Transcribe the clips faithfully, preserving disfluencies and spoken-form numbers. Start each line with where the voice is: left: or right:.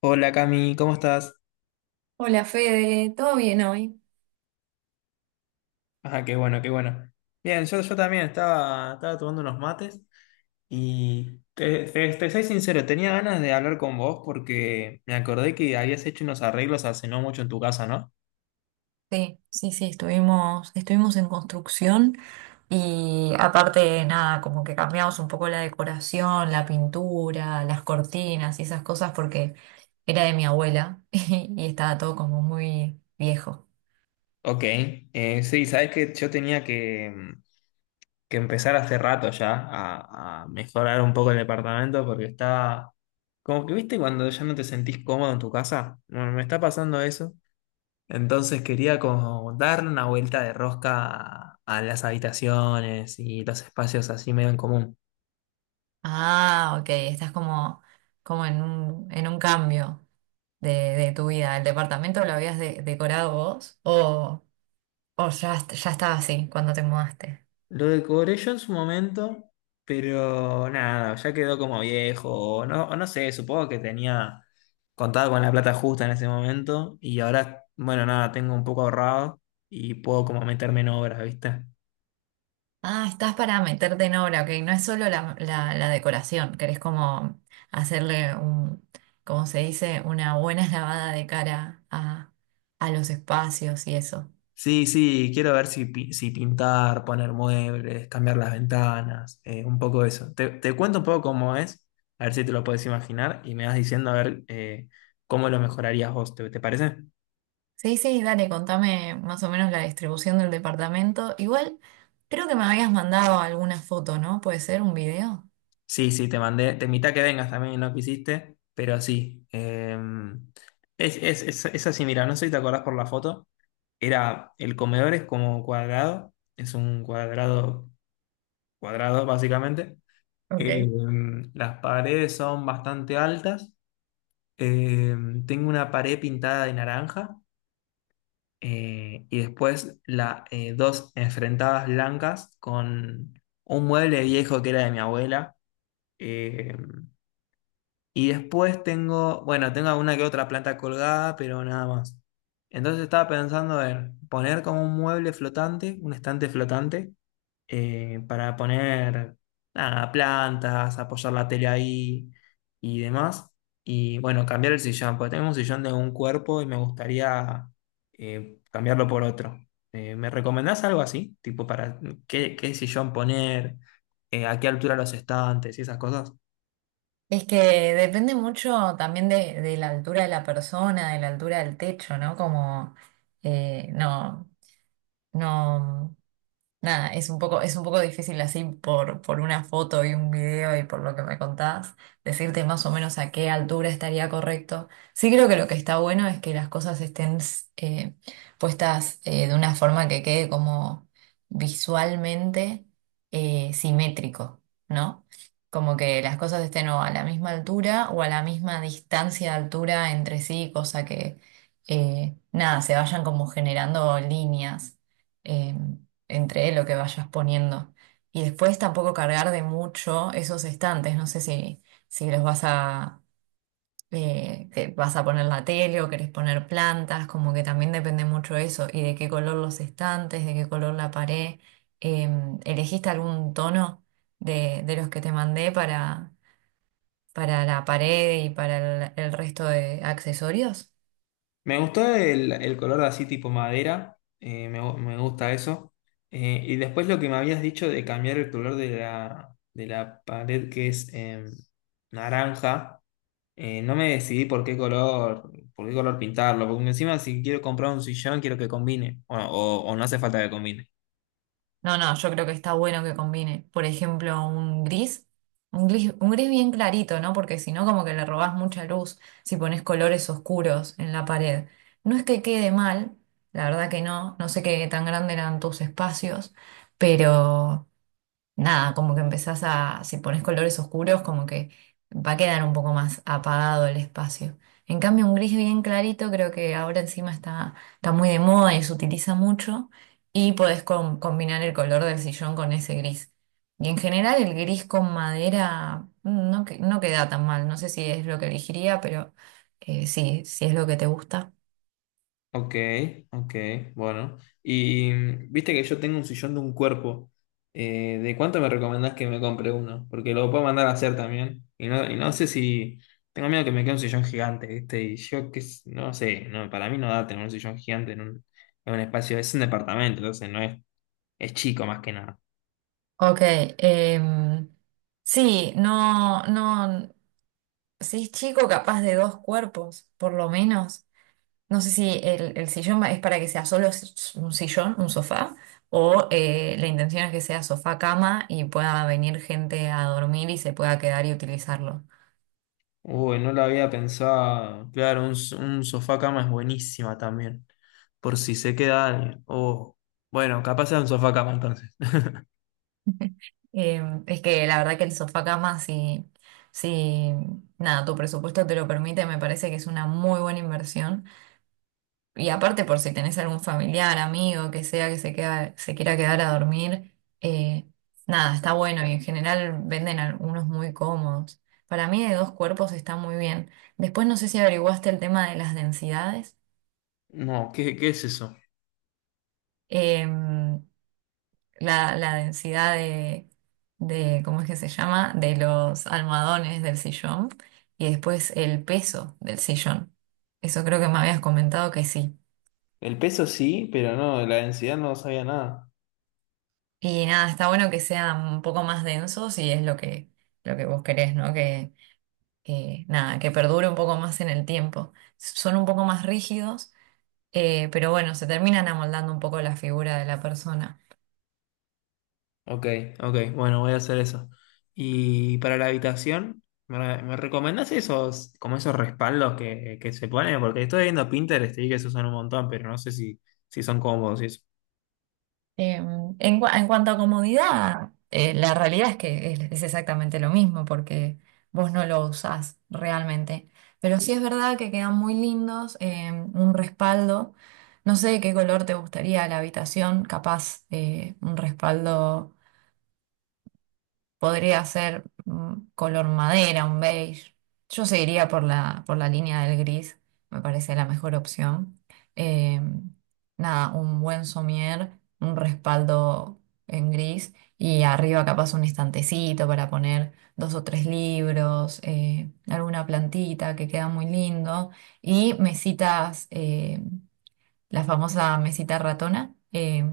left: Hola, Cami, ¿cómo estás?
right: Hola Fede, ¿todo bien hoy?
left: Ajá, qué bueno, qué bueno. Bien, yo, yo también estaba, estaba tomando unos mates y te, te, te soy sincero, tenía ganas de hablar con vos porque me acordé que habías hecho unos arreglos hace no mucho en tu casa, ¿no?
right: Sí, sí, sí, estuvimos, estuvimos en construcción y aparte, nada, como que cambiamos un poco la decoración, la pintura, las cortinas y esas cosas porque era de mi abuela y, y estaba todo como muy viejo.
left: Ok, eh, sí, sabes que yo tenía que, que empezar hace rato ya a, a mejorar un poco el departamento porque está... Como que viste cuando ya no te sentís cómodo en tu casa, bueno, me está pasando eso. Entonces quería como darle una vuelta de rosca a, a las habitaciones y los espacios así medio en común.
right: Ah, ok, estás como, como en un, en un cambio de, de tu vida. ¿El departamento lo habías de- decorado vos o, o ya, est- ya estaba así cuando te mudaste?
left: Lo decoré yo en su momento, pero nada, ya quedó como viejo, o no, o no sé, supongo que tenía contado con la plata justa en ese momento y ahora, bueno, nada, tengo un poco ahorrado y puedo como meterme en obras, ¿viste?
right: Ah, estás para meterte en obra, ok. No es solo la, la- la decoración, querés como hacerle un, como se dice, una buena lavada de cara a, a los espacios y eso.
left: Sí, sí, quiero ver si, pi- si pintar, poner muebles, cambiar las ventanas, eh, un poco eso. Te, te cuento un poco cómo es, a ver si te lo puedes imaginar y me vas diciendo a ver eh, cómo lo mejorarías vos, ¿te, te parece?
right: Sí, sí, dale, contame más o menos la distribución del departamento. Igual, creo que me habías mandado alguna foto, ¿no? ¿Puede ser un video?
left: Sí, sí, te mandé, te invité a que vengas también y no quisiste, pero sí. eh, es, es, es, es así, mira, no sé si te acordás por la foto, era, el comedor es como cuadrado, es un cuadrado, cuadrado básicamente.
right: Ok.
left: Eh, las paredes son bastante altas. Eh, Tengo una pared pintada de naranja, eh, y después la, eh, dos enfrentadas blancas con un mueble viejo que era de mi abuela. Eh, y después tengo, bueno, tengo alguna que otra planta colgada, pero nada más. Entonces estaba pensando en poner como un mueble flotante, un estante flotante, eh, para poner nada, plantas, apoyar la tele ahí y demás. Y bueno, cambiar el sillón, porque tengo un sillón de un cuerpo y me gustaría eh, cambiarlo por otro. Eh, ¿me recomendás algo así? Tipo, para qué, qué sillón poner, eh, a qué altura los estantes y esas cosas.
right: Es que depende mucho también de, de la altura de la persona, de la altura del techo, ¿no? Como, eh, no, no. Nada, es un poco, es un poco difícil así por, por una foto y un video y por lo que me contás, decirte más o menos a qué altura estaría correcto. Sí creo que lo que está bueno es que las cosas estén eh, puestas eh, de una forma que quede como visualmente eh, simétrico, ¿no? Como que las cosas estén o a la misma altura o a la misma distancia de altura entre sí, cosa que, eh, nada, se vayan como generando líneas em, entre lo que vayas poniendo. Y después tampoco cargar de mucho esos estantes. No sé si, si los vas a, eh, que vas a poner la tele o querés poner plantas, como que también depende mucho eso. Y de qué color los estantes, de qué color la pared. Em, ¿elegiste algún tono de, de los que te mandé para, para la pared y para el el resto de accesorios?
left: Me gustó el, el color de así tipo madera, eh, me, gu- me gusta eso. Eh, y después lo que me habías dicho de cambiar el color de la, de la pared, que es em, naranja, eh, no me decidí por qué color, por qué color pintarlo, porque encima si quiero comprar un sillón quiero que combine, o, o- o no hace falta que combine.
right: No, no, yo creo que está bueno que combine, por ejemplo, un gris, un gris, un gris bien clarito, ¿no? Porque si no, como que le robás mucha luz si pones colores oscuros en la pared. No es que quede mal, la verdad que no, no sé qué tan grande eran tus espacios, pero nada, como que empezás a, si pones colores oscuros, como que va a quedar un poco más apagado el espacio. En cambio, un gris bien clarito creo que ahora encima está, está muy de moda y se utiliza mucho y podés com- combinar el color del sillón con ese gris. Y en general el gris con madera mm, no, que- no queda tan mal, no sé si es lo que elegiría, pero eh, sí, si es lo que te gusta.
left: Ok, ok, bueno. Y mm, viste que yo tengo un sillón de un cuerpo. Eh, ¿de cuánto me recomendás que me compre uno? Porque lo puedo mandar a hacer también. Y no, y no sé si... Tengo miedo que me quede un sillón gigante, ¿viste? Y yo que s- no sé, no, para mí no da tener un sillón gigante en un, en un espacio. Es un departamento, entonces no es, es chico más que nada.
right: Ok, em, sí, no, no. Si es chico, capaz de dos cuerpos, por lo menos. No sé si el, el sillón va- es para que sea solo s- un sillón, un sofá, o eh, la intención es que sea sofá-cama y pueda venir gente a dormir y se pueda quedar y utilizarlo.
left: Uy, no lo había pensado. Claro, un, s- un sofá cama es buenísima también. Por si se queda alguien. Oh, bueno, capaz sea un sofá cama entonces.
right: Eh, es que la verdad que el sofá-cama, si, si nada, tu presupuesto te lo permite, me parece que es una muy buena inversión. Y aparte por si tenés algún familiar, amigo, que sea que se queda, se quiera quedar a dormir, eh, nada, está bueno y en general venden algunos muy cómodos. Para mí de dos cuerpos está muy bien. Después no sé si averiguaste el tema de las densidades,
left: No, ¿qué, qué es eso?
right: em, la, la densidad de, de, ¿cómo es que se llama? De los almohadones del sillón y después el peso del sillón. Eso creo que me habías comentado que sí.
left: El peso sí, pero no, de la densidad no sabía nada.
right: Y nada, está bueno que sean un poco más densos y es lo que, lo que vos querés, ¿no? Que, que, nada, que perdure un poco más en el tiempo. Son un poco más rígidos, eh, pero bueno, se terminan amoldando un poco la figura de la persona.
left: Ok, ok, bueno, voy a hacer eso. Y para la habitación, ¿me, re- me recomendás esos, como esos respaldos que, que se ponen? Porque estoy viendo Pinterest y vi que se usan un montón, pero no sé si, si son cómodos y eso.
right: Eh, en, cua- en cuanto a comodidad, eh, la realidad es que es, es exactamente lo mismo porque vos no lo usás realmente. Pero sí es verdad que quedan muy lindos, eh, un respaldo. No sé de qué color te gustaría la habitación, capaz eh, un respaldo. Podría ser mm, color madera, un beige. Yo seguiría por la, por la línea del gris, me parece la mejor opción. Eh, Nada, un buen somier, un respaldo en gris y arriba capaz un estantecito para poner dos o tres libros, eh, alguna plantita que queda muy lindo y mesitas eh, la famosa mesita ratona, eh,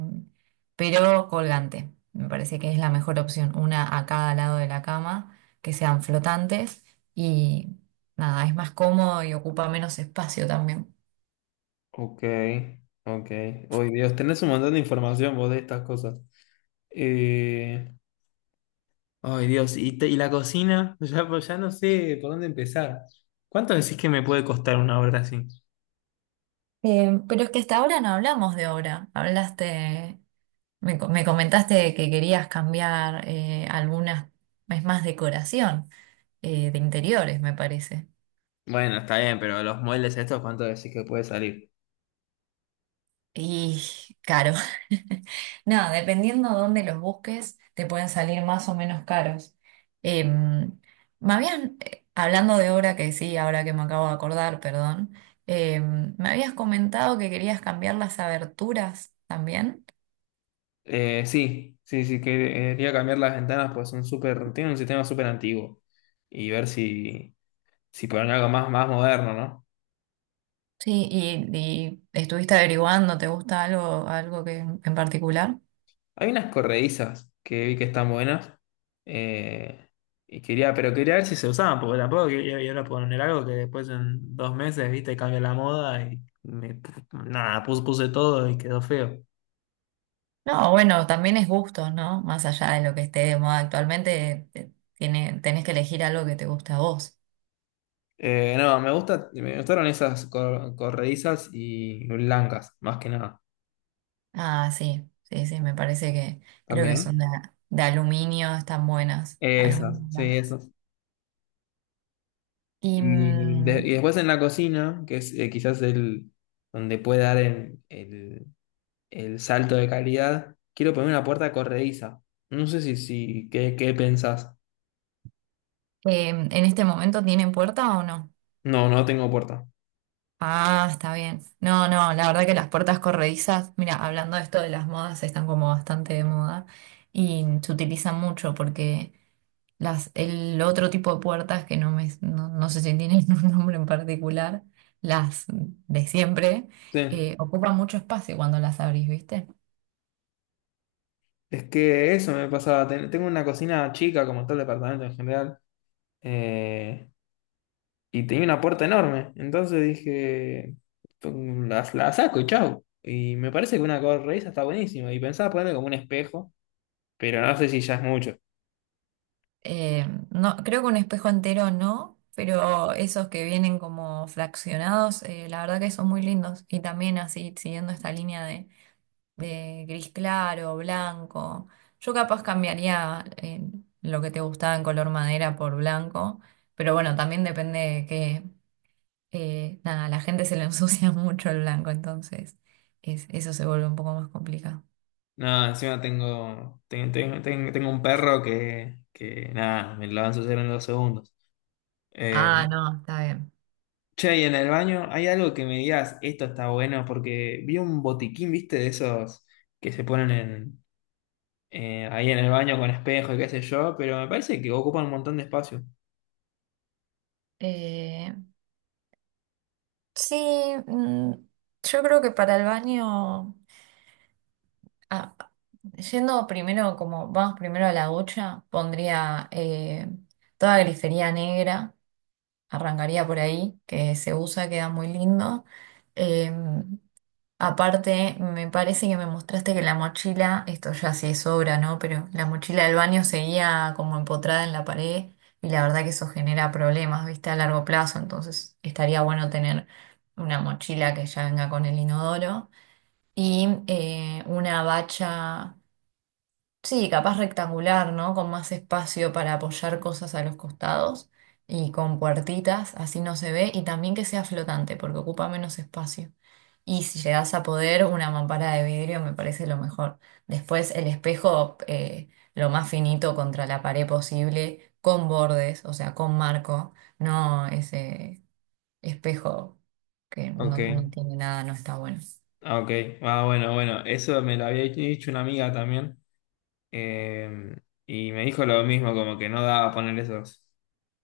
right: pero colgante. Me parece que es la mejor opción, una a cada lado de la cama, que sean flotantes y nada, es más cómodo y ocupa menos espacio también.
left: Ok, ok. Uy, Dios, tenés un montón de información vos de estas cosas. Eh, Ay, Dios, ¿y, te- y la cocina? Ya, pues ya no sé por dónde empezar. ¿Cuánto decís que me puede costar una obra así?
right: Eh, pero es que hasta ahora no hablamos de obra, hablaste, me, co- me comentaste que querías cambiar eh, algunas, es más decoración eh, de interiores, me parece.
left: Bueno, está bien, pero los moldes estos, ¿cuánto decís que puede salir?
right: Y caro. No, dependiendo dónde los busques, te pueden salir más o menos caros. Em, Me habían, eh, hablando de obra que sí, ahora que me acabo de acordar, perdón, em, me habías comentado que querías cambiar las aberturas también.
left: Eh, sí, sí, sí, quería cambiar las ventanas, pues son súper, tienen un sistema súper antiguo. Y ver si, si ponen algo más, más moderno, ¿no?
right: Sí, y, y estuviste averiguando, ¿te gusta algo, algo que en particular?
left: Hay unas corredizas que vi que están buenas. eh, y quería, pero quería ver si se usaban, porque tampoco quería ir a poner algo que después en dos meses, viste, cambia la moda y me, nada, puse, puse todo y quedó feo.
right: No, bueno, también es gusto, ¿no? Más allá de lo que esté de moda actualmente, te- tiene, tenés que elegir algo que te gusta a vos.
left: Eh, no, me gusta, me gustaron esas cor- corredizas y blancas, más que nada.
right: Ah, sí, sí, sí, me parece que creo que son
left: También.
right: de, de aluminio, están buenas,
left: Esas,
right: aluminio
left: sí,
right: blancas.
left: esas.
right: Y
left: Y, de- y
right: mm,
left: después en la cocina, que es eh, quizás el donde puede dar el, el- el salto de calidad, quiero poner una puerta corrediza. No sé si, si ¿qué, qué pensás?
right: eh, ¿en este momento tienen puerta o no?
left: No, no tengo puerta.
right: Ah, está bien. No, no, la verdad que las puertas corredizas, mira, hablando de esto de las modas, están como bastante de moda y se utilizan mucho porque las, el otro tipo de puertas que no me, no, no sé si tienen un nombre en particular, las de siempre,
left: Sí.
right: eh, ocupan mucho espacio cuando las abrís, ¿viste?
left: Es que eso me pasaba. ten- Tengo una cocina chica, como todo el departamento en general. eh, y tenía una puerta enorme. Entonces dije, la, la saco y chau. Y me parece que una corredera está buenísima. Y pensaba ponerle como un espejo, pero no sé si ya es mucho.
right: Eh, no, creo que un espejo entero no, pero esos que vienen como fraccionados, eh, la verdad que son muy lindos. Y también así, siguiendo esta línea de, de gris claro, blanco. Yo capaz cambiaría eh, lo que te gustaba en color madera por blanco, pero bueno, también depende de que, eh, nada, a la gente se le ensucia mucho el blanco, entonces es- eso se vuelve un poco más complicado.
left: No, encima tengo, ten- ten- ten- tengo un perro que, que nada, me lo va a ensuciar en dos segundos. Eh,
right: Ah, no, está
left: che, y en el baño, ¿hay algo que me digas, esto está bueno? Porque vi un botiquín, viste, de esos que se ponen en, eh, ahí en el baño con espejo y qué sé yo, pero me parece que ocupan un montón de espacio.
right: bien. Sí, mm, yo creo que para el baño, ah, yendo primero, como vamos primero a la ducha, pondría eh, toda grifería negra, arrancaría por ahí, que se usa, queda muy lindo. Em, Aparte, me parece que me mostraste que la mochila, esto ya sí es obra, ¿no? Pero la mochila del baño seguía como empotrada en la pared y la verdad que eso genera problemas, ¿viste? A largo plazo, entonces estaría bueno tener una mochila que ya venga con el inodoro y eh, una bacha. Sí, capaz rectangular, ¿no? Con más espacio para apoyar cosas a los costados y con puertitas, así no se ve, y también que sea flotante porque ocupa menos espacio. Y si llegas a poder, una mampara de vidrio me parece lo mejor. Después el espejo, eh, lo más finito contra la pared posible, con bordes, o sea, con marco, no ese espejo que
left: Ok.
right: no, no tiene nada, no está bueno.
left: Ah, ok. Ah, bueno, bueno. Eso me lo había dicho una amiga también. eh, y me dijo lo mismo, como que no daba poner esos.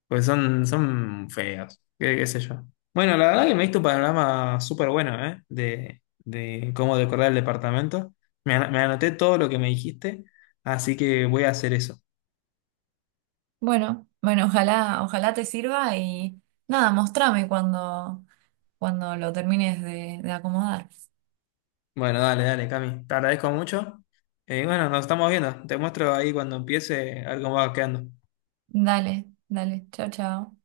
left: Pues son, son feos. ¿Qué, qué sé yo? Bueno, la verdad que me diste un panorama súper bueno, ¿eh? De, de cómo decorar el departamento. Me, ana- me anoté todo lo que me dijiste, así que voy a hacer eso.
right: Bueno, bueno, ojalá, ojalá te sirva y nada, mostrame cuando, cuando lo termines de, de acomodar.
left: Bueno, dale, dale, Cami. Te agradezco mucho. Eh, bueno, nos estamos viendo. Te muestro ahí cuando empiece a ver cómo va quedando.
right: Dale, dale, chao, chao.